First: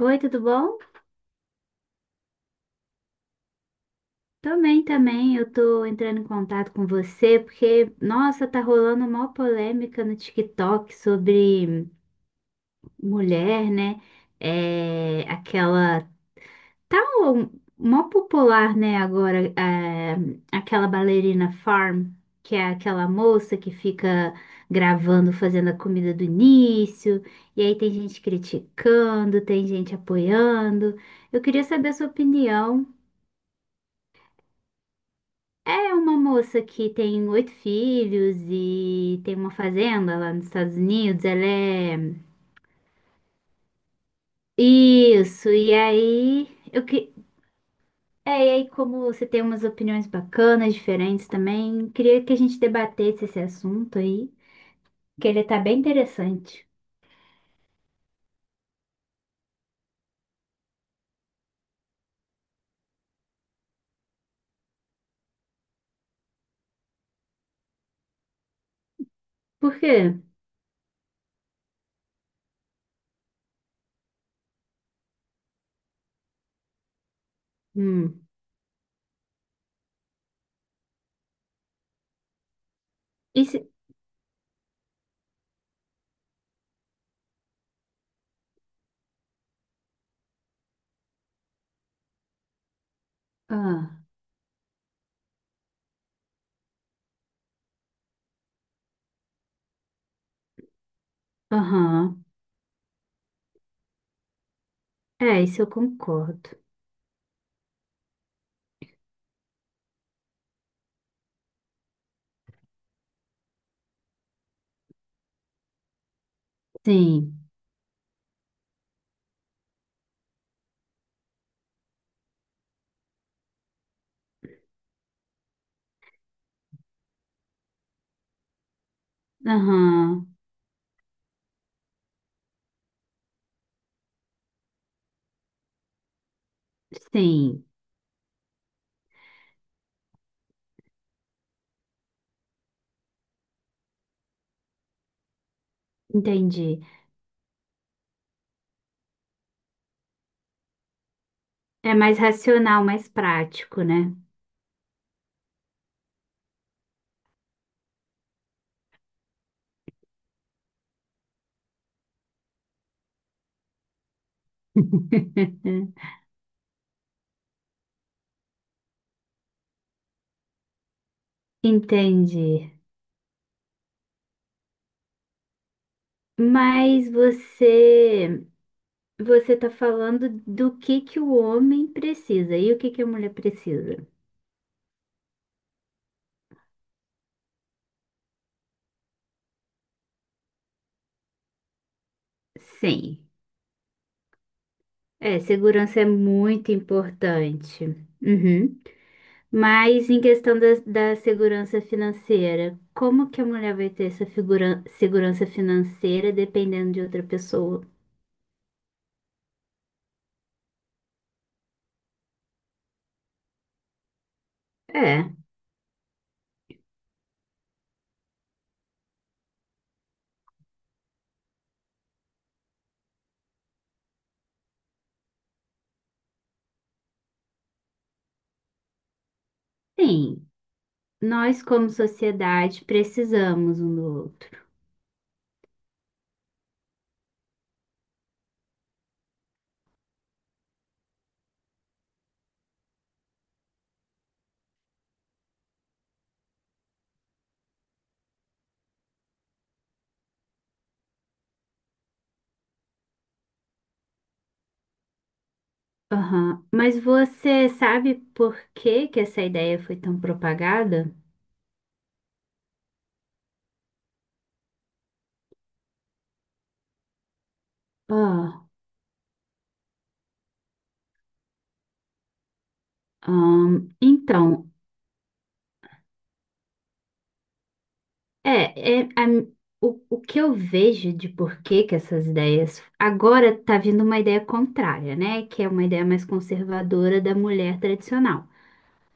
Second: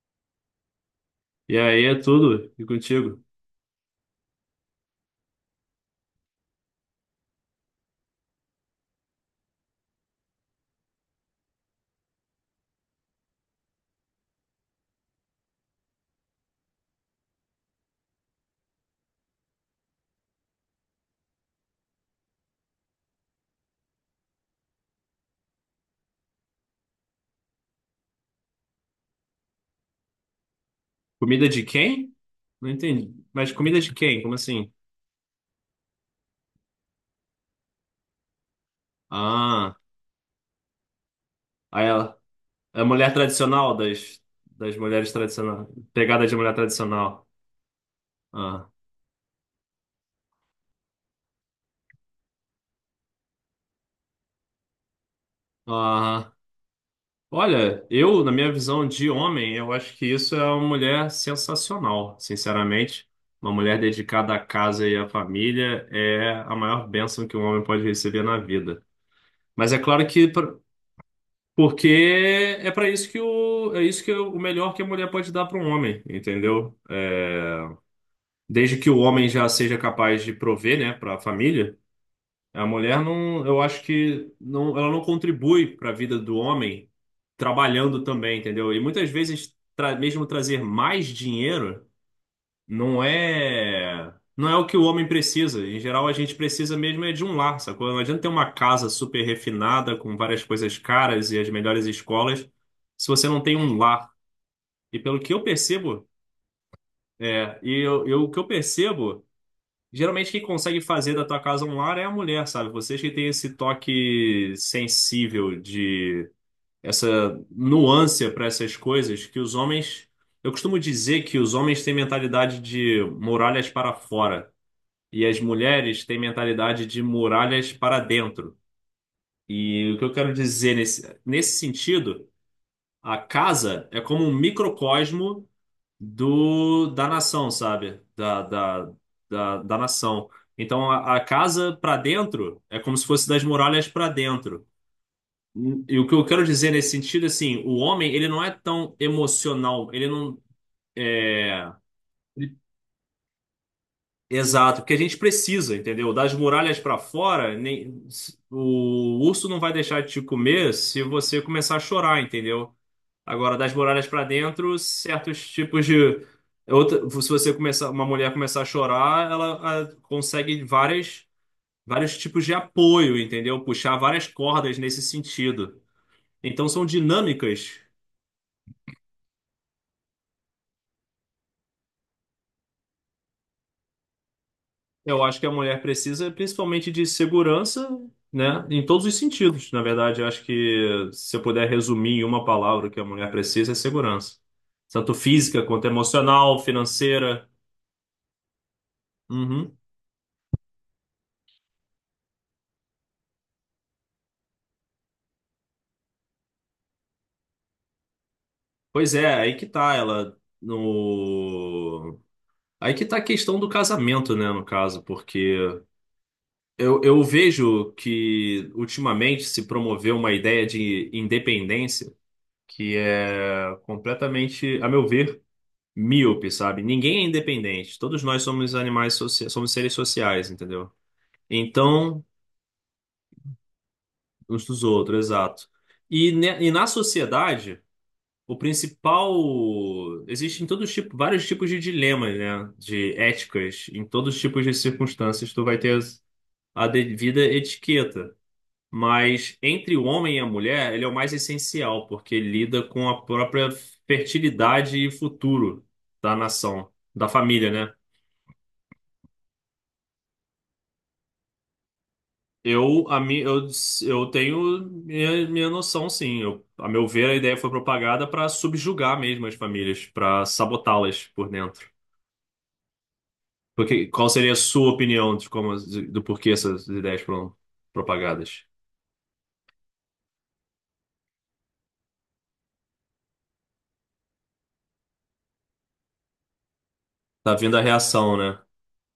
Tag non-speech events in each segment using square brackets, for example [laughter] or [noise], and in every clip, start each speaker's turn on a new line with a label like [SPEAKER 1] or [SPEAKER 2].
[SPEAKER 1] Oi, tudo bom?
[SPEAKER 2] E aí é tudo. E contigo?
[SPEAKER 1] Também, também. Eu tô entrando em contato com você porque, nossa, tá rolando uma polêmica no TikTok sobre mulher, né? É, aquela tal, mó popular, né, agora, é, aquela bailarina Farm, que é aquela moça que fica gravando, fazendo a comida do início, e aí tem gente criticando, tem gente apoiando. Eu
[SPEAKER 2] Comida
[SPEAKER 1] queria
[SPEAKER 2] de
[SPEAKER 1] saber a sua
[SPEAKER 2] quem? Não
[SPEAKER 1] opinião.
[SPEAKER 2] entendi. Mas comida de quem? Como assim?
[SPEAKER 1] É uma moça que tem oito filhos e tem uma
[SPEAKER 2] Ah,
[SPEAKER 1] fazenda lá nos Estados Unidos. Ela
[SPEAKER 2] aí
[SPEAKER 1] é.
[SPEAKER 2] ela. É a mulher tradicional das mulheres
[SPEAKER 1] Isso,
[SPEAKER 2] tradicionais.
[SPEAKER 1] e
[SPEAKER 2] Pegada de
[SPEAKER 1] aí.
[SPEAKER 2] mulher tradicional.
[SPEAKER 1] É, e aí,
[SPEAKER 2] Ah.
[SPEAKER 1] como você tem umas opiniões bacanas, diferentes também, queria que a gente debatesse esse assunto aí, que ele tá bem
[SPEAKER 2] Ah.
[SPEAKER 1] interessante.
[SPEAKER 2] Olha, eu, na minha visão de homem, eu acho que isso é uma mulher sensacional, sinceramente. Uma mulher dedicada à casa e à família é a maior bênção que um homem pode receber na vida. Mas
[SPEAKER 1] Por
[SPEAKER 2] é
[SPEAKER 1] quê?
[SPEAKER 2] claro que pra- Porque é para isso que o é isso que é o melhor que a mulher pode dar para um homem, entendeu? É,
[SPEAKER 1] Hum.
[SPEAKER 2] desde que o homem já seja capaz de prover, né, para a família, a mulher
[SPEAKER 1] E
[SPEAKER 2] não,
[SPEAKER 1] se...
[SPEAKER 2] eu acho que não, ela não contribui para a vida do homem trabalhando também, entendeu? E muitas vezes mesmo trazer mais dinheiro não
[SPEAKER 1] Ah,
[SPEAKER 2] é não é o que o homem precisa. Em geral, a gente precisa mesmo é de um lar, sacou? Não adianta ter uma casa super refinada com várias coisas caras e as melhores
[SPEAKER 1] aham.
[SPEAKER 2] escolas se você não tem um lar. E pelo que
[SPEAKER 1] É,
[SPEAKER 2] eu
[SPEAKER 1] isso eu
[SPEAKER 2] percebo,
[SPEAKER 1] concordo.
[SPEAKER 2] o que eu percebo, geralmente quem consegue fazer da tua casa um lar é a mulher, sabe? Vocês que têm esse toque sensível de essa
[SPEAKER 1] Sim.
[SPEAKER 2] nuance para essas coisas que os homens. Eu costumo dizer que os homens têm mentalidade de muralhas para fora. E as mulheres têm mentalidade de muralhas para dentro. E o que
[SPEAKER 1] Aham.
[SPEAKER 2] eu quero dizer nesse sentido, a casa é como um microcosmo da nação,
[SPEAKER 1] Sim.
[SPEAKER 2] sabe? Da nação. Então, a casa para dentro é como se fosse das muralhas para dentro. E o que eu quero dizer
[SPEAKER 1] Entendi.
[SPEAKER 2] nesse sentido, assim, o homem, ele não é tão emocional, ele não, é,
[SPEAKER 1] É mais racional, mais prático, né?
[SPEAKER 2] Exato, porque a gente precisa, entendeu? Das muralhas para fora, o urso não vai deixar de te comer se você começar a chorar, entendeu? Agora, das muralhas para dentro, certos tipos
[SPEAKER 1] [laughs]
[SPEAKER 2] de outra, se você começar, uma mulher começar a chorar, ela consegue vários tipos de
[SPEAKER 1] Entendi.
[SPEAKER 2] apoio, entendeu? Puxar várias cordas nesse sentido. Então, são
[SPEAKER 1] Mas
[SPEAKER 2] dinâmicas.
[SPEAKER 1] você está falando do que o homem precisa e o que que a mulher precisa?
[SPEAKER 2] Eu acho que a mulher precisa principalmente de segurança, né? Em todos os sentidos. Na verdade, eu acho que se eu puder resumir em uma palavra o que a
[SPEAKER 1] Sim.
[SPEAKER 2] mulher precisa é segurança. Tanto
[SPEAKER 1] É,
[SPEAKER 2] física quanto
[SPEAKER 1] segurança é
[SPEAKER 2] emocional,
[SPEAKER 1] muito
[SPEAKER 2] financeira.
[SPEAKER 1] importante. Uhum.
[SPEAKER 2] Uhum.
[SPEAKER 1] Mas em questão da segurança financeira, como que a mulher vai ter segurança financeira dependendo de outra pessoa?
[SPEAKER 2] Pois é, aí que tá ela no aí que tá a questão do casamento, né, no caso,
[SPEAKER 1] É,
[SPEAKER 2] porque eu vejo que ultimamente se promoveu uma ideia de independência que é completamente, a meu ver, míope, sabe? Ninguém é independente. Todos nós somos animais, somos seres
[SPEAKER 1] sim.
[SPEAKER 2] sociais, entendeu?
[SPEAKER 1] Nós, como
[SPEAKER 2] Então,
[SPEAKER 1] sociedade, precisamos um do outro.
[SPEAKER 2] uns dos outros, exato. E na sociedade, o principal. Existem todos tipo, vários tipos de dilemas, né? De éticas. Em todos os tipos de circunstâncias, tu vai ter a devida etiqueta. Mas entre o homem e a mulher, ele é o mais essencial, porque lida com a própria fertilidade e futuro da
[SPEAKER 1] Aham.
[SPEAKER 2] nação,
[SPEAKER 1] Mas
[SPEAKER 2] da
[SPEAKER 1] você
[SPEAKER 2] família, né?
[SPEAKER 1] sabe por que que essa ideia foi tão propagada?
[SPEAKER 2] Eu, a mi, eu tenho minha noção, sim. Eu, a meu ver, a ideia foi propagada para
[SPEAKER 1] Ah,
[SPEAKER 2] subjugar mesmo as famílias, para sabotá-las por dentro. Porque, qual seria a
[SPEAKER 1] então,
[SPEAKER 2] sua opinião de como, do porquê essas ideias foram propagadas?
[SPEAKER 1] é, é a o que eu vejo de por que que essas ideias. Agora tá vindo uma ideia contrária, né? Que é uma ideia mais conservadora da
[SPEAKER 2] Tá vindo
[SPEAKER 1] mulher
[SPEAKER 2] a reação,
[SPEAKER 1] tradicional.
[SPEAKER 2] né?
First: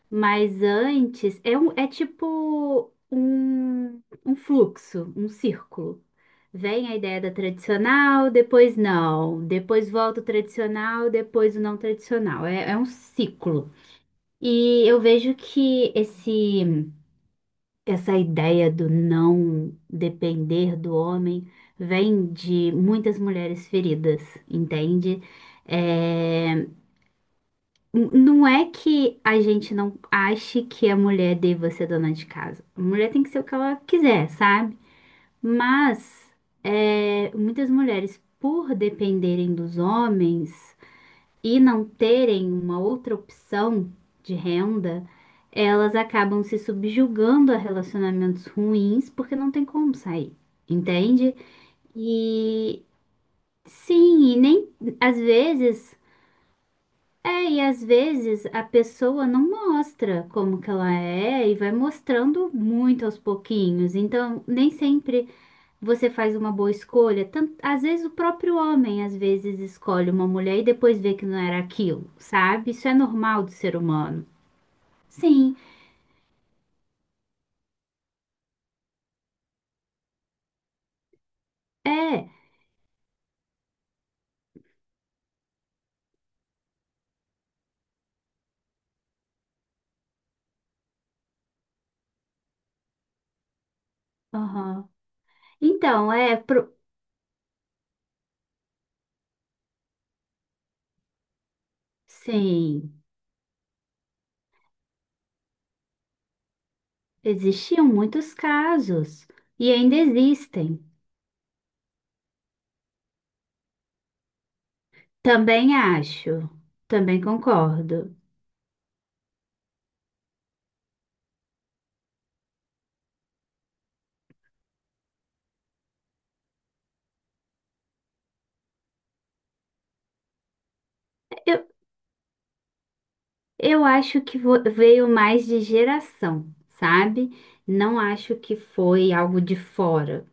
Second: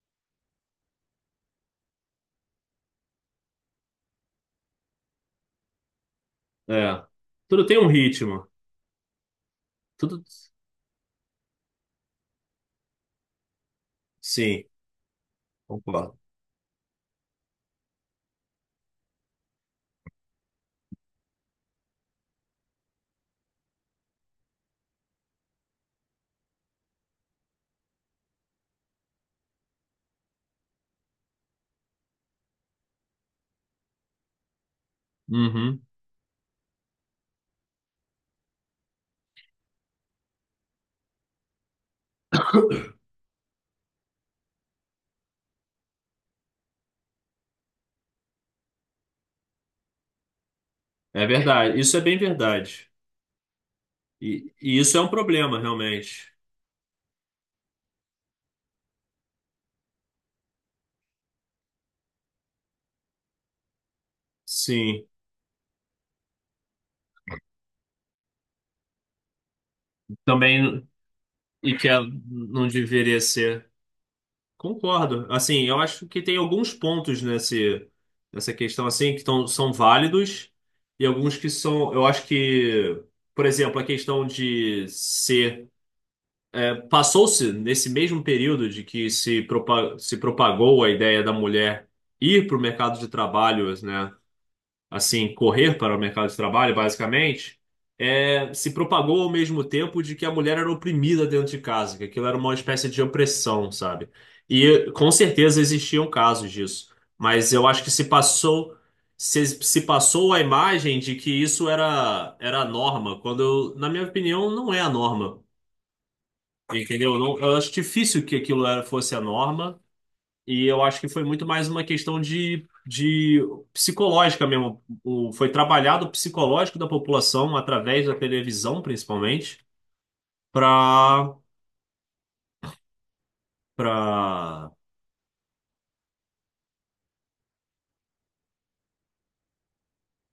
[SPEAKER 1] Mas antes, tipo um fluxo, um círculo. Vem a
[SPEAKER 2] É.
[SPEAKER 1] ideia da
[SPEAKER 2] Tudo tem um
[SPEAKER 1] tradicional,
[SPEAKER 2] ritmo.
[SPEAKER 1] depois não, depois volta
[SPEAKER 2] Tudo.
[SPEAKER 1] o tradicional, depois o não tradicional. É um ciclo.
[SPEAKER 2] Sim,
[SPEAKER 1] E eu vejo que
[SPEAKER 2] concordo.
[SPEAKER 1] essa ideia do não depender do homem vem de muitas mulheres feridas, entende? É, não é que a gente não ache que a mulher deva ser dona de casa. A mulher tem que ser o que ela quiser, sabe?
[SPEAKER 2] Uhum.
[SPEAKER 1] Mas muitas mulheres, por dependerem dos homens e não terem uma outra opção de renda, elas acabam se subjugando a relacionamentos ruins porque não tem como sair,
[SPEAKER 2] É
[SPEAKER 1] entende?
[SPEAKER 2] verdade. Isso é bem
[SPEAKER 1] E
[SPEAKER 2] verdade.
[SPEAKER 1] sim, e
[SPEAKER 2] E,
[SPEAKER 1] nem
[SPEAKER 2] e isso é um
[SPEAKER 1] às
[SPEAKER 2] problema,
[SPEAKER 1] vezes.
[SPEAKER 2] realmente.
[SPEAKER 1] É, e às vezes a pessoa não mostra como que ela é e vai mostrando muito aos pouquinhos. Então, nem
[SPEAKER 2] Sim.
[SPEAKER 1] sempre você faz uma boa escolha. Tanto, às vezes o próprio homem às vezes escolhe uma mulher e
[SPEAKER 2] Também.
[SPEAKER 1] depois vê que não era
[SPEAKER 2] E
[SPEAKER 1] aquilo,
[SPEAKER 2] não
[SPEAKER 1] sabe? Isso é
[SPEAKER 2] deveria
[SPEAKER 1] normal do
[SPEAKER 2] ser.
[SPEAKER 1] ser humano.
[SPEAKER 2] Concordo.
[SPEAKER 1] Sim,
[SPEAKER 2] Assim, eu acho que tem alguns pontos nesse, nessa questão assim que são válidos e alguns que são, eu acho
[SPEAKER 1] é.
[SPEAKER 2] que, por exemplo, a questão de ser passou-se nesse mesmo período de que se propagou a ideia da mulher ir para o mercado de trabalho, né?
[SPEAKER 1] Aham.
[SPEAKER 2] Assim, correr para o
[SPEAKER 1] Então,
[SPEAKER 2] mercado
[SPEAKER 1] é
[SPEAKER 2] de trabalho,
[SPEAKER 1] pro...
[SPEAKER 2] basicamente, se propagou ao mesmo tempo de que a mulher era oprimida dentro de casa, que aquilo era uma espécie
[SPEAKER 1] Sim,
[SPEAKER 2] de opressão, sabe? E com certeza existiam casos disso, mas eu acho
[SPEAKER 1] existiam
[SPEAKER 2] que se
[SPEAKER 1] muitos
[SPEAKER 2] passou
[SPEAKER 1] casos
[SPEAKER 2] se,
[SPEAKER 1] e
[SPEAKER 2] se
[SPEAKER 1] ainda
[SPEAKER 2] passou a
[SPEAKER 1] existem.
[SPEAKER 2] imagem de que isso era a norma, quando eu, na minha opinião não é a norma,
[SPEAKER 1] Também acho.
[SPEAKER 2] entendeu?
[SPEAKER 1] Também
[SPEAKER 2] Não, eu acho
[SPEAKER 1] concordo.
[SPEAKER 2] difícil que aquilo fosse a norma. E eu acho que foi muito mais uma questão de psicológica mesmo. Foi trabalhado o psicológico da população através da televisão, principalmente, para
[SPEAKER 1] Eu acho que vo-
[SPEAKER 2] para
[SPEAKER 1] veio mais de geração, sabe? Não acho que foi algo de fora,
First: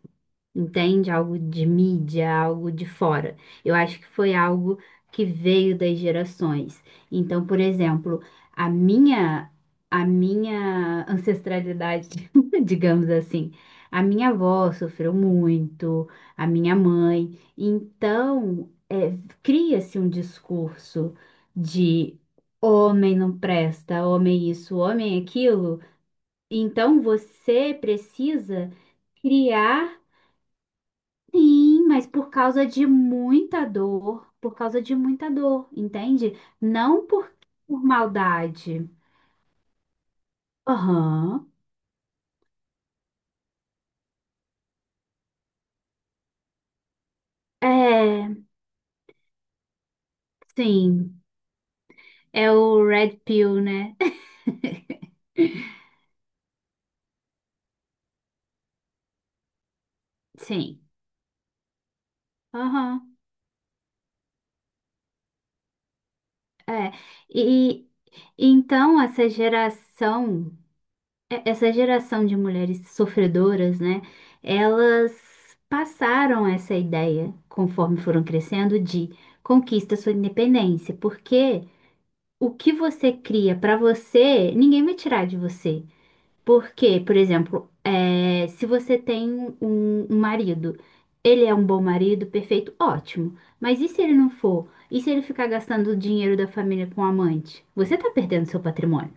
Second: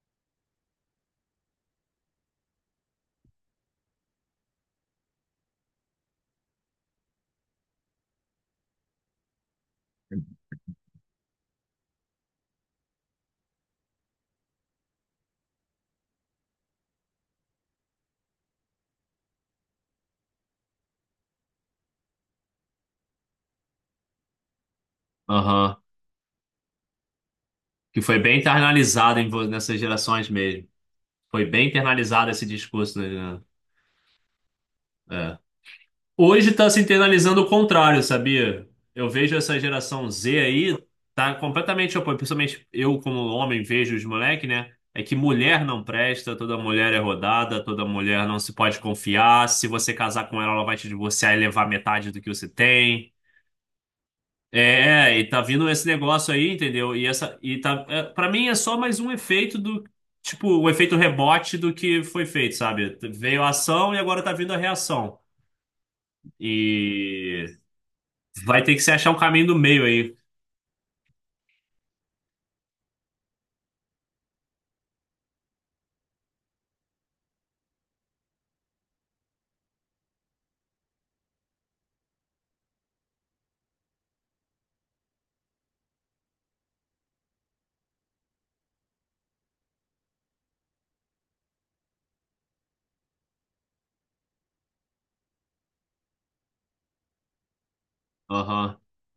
[SPEAKER 1] entende? Algo de mídia, algo de fora. Eu acho que foi algo que veio das gerações. Então, por exemplo, a minha a minha ancestralidade, [laughs] digamos assim, a minha avó sofreu muito, a minha mãe. Então, cria-se um discurso de homem não presta, homem isso, homem
[SPEAKER 2] Aham.
[SPEAKER 1] aquilo. Então, você
[SPEAKER 2] Que foi bem
[SPEAKER 1] precisa
[SPEAKER 2] internalizado nessas
[SPEAKER 1] criar
[SPEAKER 2] gerações mesmo. Foi bem
[SPEAKER 1] sim, mas por
[SPEAKER 2] internalizado esse
[SPEAKER 1] causa de
[SPEAKER 2] discurso, né?
[SPEAKER 1] muita dor, por causa de muita dor, entende?
[SPEAKER 2] Hoje está se
[SPEAKER 1] Não por,
[SPEAKER 2] internalizando o
[SPEAKER 1] por
[SPEAKER 2] contrário, sabia?
[SPEAKER 1] maldade.
[SPEAKER 2] Eu vejo essa geração Z aí, tá
[SPEAKER 1] Aham.
[SPEAKER 2] completamente oposto. Principalmente eu, como homem, vejo os moleques, né? É que mulher não presta, toda mulher é rodada, toda mulher não
[SPEAKER 1] É,
[SPEAKER 2] se pode confiar. Se você casar com ela, ela vai te
[SPEAKER 1] sim.
[SPEAKER 2] divorciar e levar metade do que você
[SPEAKER 1] É o Red
[SPEAKER 2] tem.
[SPEAKER 1] Pill, né? [laughs]
[SPEAKER 2] É, e tá vindo esse negócio aí, entendeu? E essa, e tá, é, Para mim é só mais um efeito do, tipo, um
[SPEAKER 1] Sim.
[SPEAKER 2] efeito rebote do que foi feito, sabe?
[SPEAKER 1] Aham.
[SPEAKER 2] Veio a ação e agora tá vindo a reação.
[SPEAKER 1] É.
[SPEAKER 2] E
[SPEAKER 1] E
[SPEAKER 2] Vai ter que se
[SPEAKER 1] então
[SPEAKER 2] achar um caminho do meio aí.
[SPEAKER 1] essa geração de mulheres sofredoras, né? Elas passaram essa ideia, conforme foram crescendo, de conquista sua independência, porque o que você cria para você, ninguém vai tirar de você. Porque, por exemplo, se você tem um marido, ele é um bom marido, perfeito, ótimo. Mas e se ele não for? E se ele ficar gastando o dinheiro da família com amante? Você tá perdendo seu
[SPEAKER 2] Aham,
[SPEAKER 1] patrimônio,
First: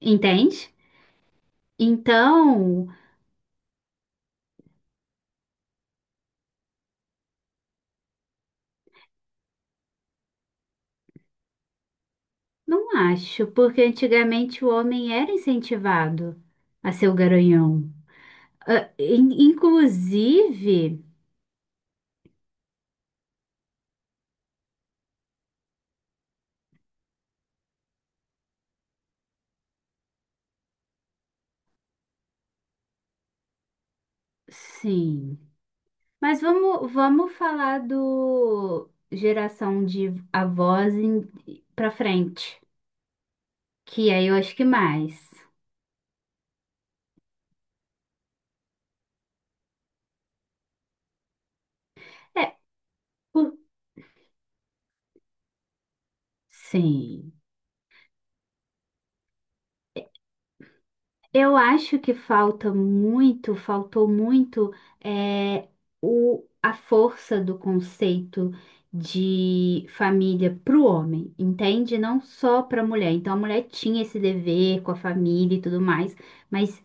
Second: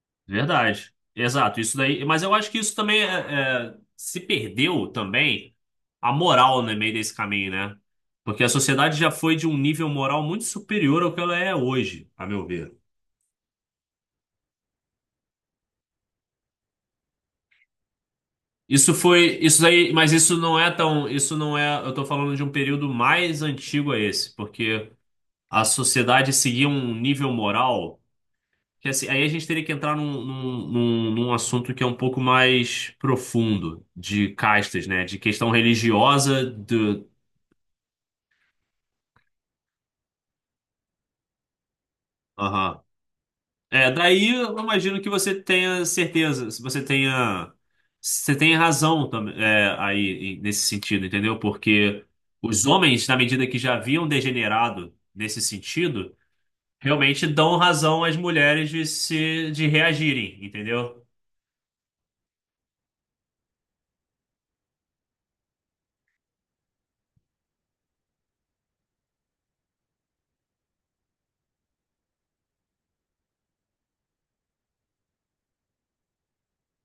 [SPEAKER 1] entende?
[SPEAKER 2] verdade. Exato, isso daí. Mas eu acho que isso
[SPEAKER 1] Então,
[SPEAKER 2] também se perdeu também a moral no meio desse caminho, né? Porque a sociedade já foi de um nível moral muito superior ao que ela é hoje, a meu ver.
[SPEAKER 1] não acho, porque antigamente o homem era incentivado a ser o garanhão. Ah,
[SPEAKER 2] Isso foi,
[SPEAKER 1] in-
[SPEAKER 2] isso daí, mas isso não é
[SPEAKER 1] inclusive,
[SPEAKER 2] tão, isso não é, eu tô falando de um período mais antigo a esse, porque a sociedade seguia um nível moral. Que assim, aí a gente teria que entrar num assunto que é um pouco mais profundo, de castas, né? De
[SPEAKER 1] sim.
[SPEAKER 2] questão
[SPEAKER 1] Mas
[SPEAKER 2] religiosa
[SPEAKER 1] vamos,
[SPEAKER 2] do.
[SPEAKER 1] vamos falar do geração de avós para frente,
[SPEAKER 2] Aham. É,
[SPEAKER 1] que aí
[SPEAKER 2] daí
[SPEAKER 1] eu acho
[SPEAKER 2] eu
[SPEAKER 1] que
[SPEAKER 2] imagino que
[SPEAKER 1] mais.
[SPEAKER 2] você tenha certeza, se você tenha. Você tem razão também, é, aí, nesse sentido, entendeu? Porque
[SPEAKER 1] É,
[SPEAKER 2] os homens, na medida
[SPEAKER 1] por-
[SPEAKER 2] que já haviam degenerado nesse sentido, realmente
[SPEAKER 1] sim.
[SPEAKER 2] dão razão às mulheres de se, de reagirem, entendeu?
[SPEAKER 1] Eu acho que faltou muito é, a força do conceito de família para o homem, entende? Não só para a mulher. Então a mulher tinha esse dever com a família e tudo mais, mas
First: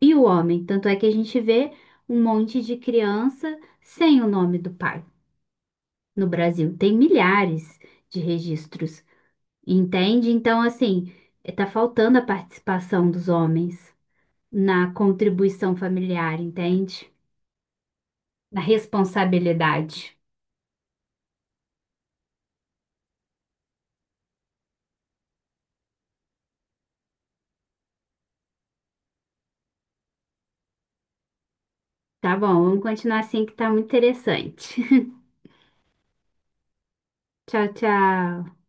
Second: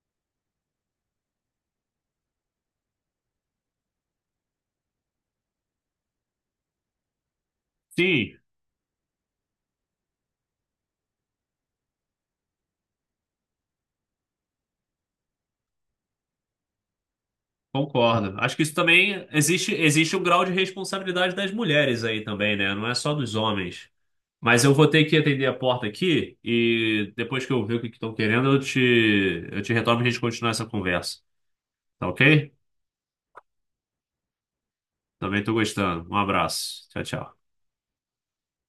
[SPEAKER 1] e o homem, tanto é que a gente vê um monte de criança sem o nome do pai. No Brasil tem milhares de
[SPEAKER 2] Sim,
[SPEAKER 1] registros, entende? Então, assim, está faltando a participação dos homens na contribuição familiar, entende?
[SPEAKER 2] concordo. Acho
[SPEAKER 1] Na
[SPEAKER 2] que isso também existe,
[SPEAKER 1] responsabilidade.
[SPEAKER 2] existe um grau de responsabilidade das mulheres aí também, né? Não é só dos homens. Mas eu vou ter que atender a porta aqui e depois que eu ver o que estão querendo, eu te retorno e a gente continuar essa conversa. Tá
[SPEAKER 1] Tá
[SPEAKER 2] ok?
[SPEAKER 1] bom, vamos continuar assim que tá muito interessante. [laughs]
[SPEAKER 2] Também tô gostando. Um abraço. Tchau, tchau.
[SPEAKER 1] Tchau, tchau.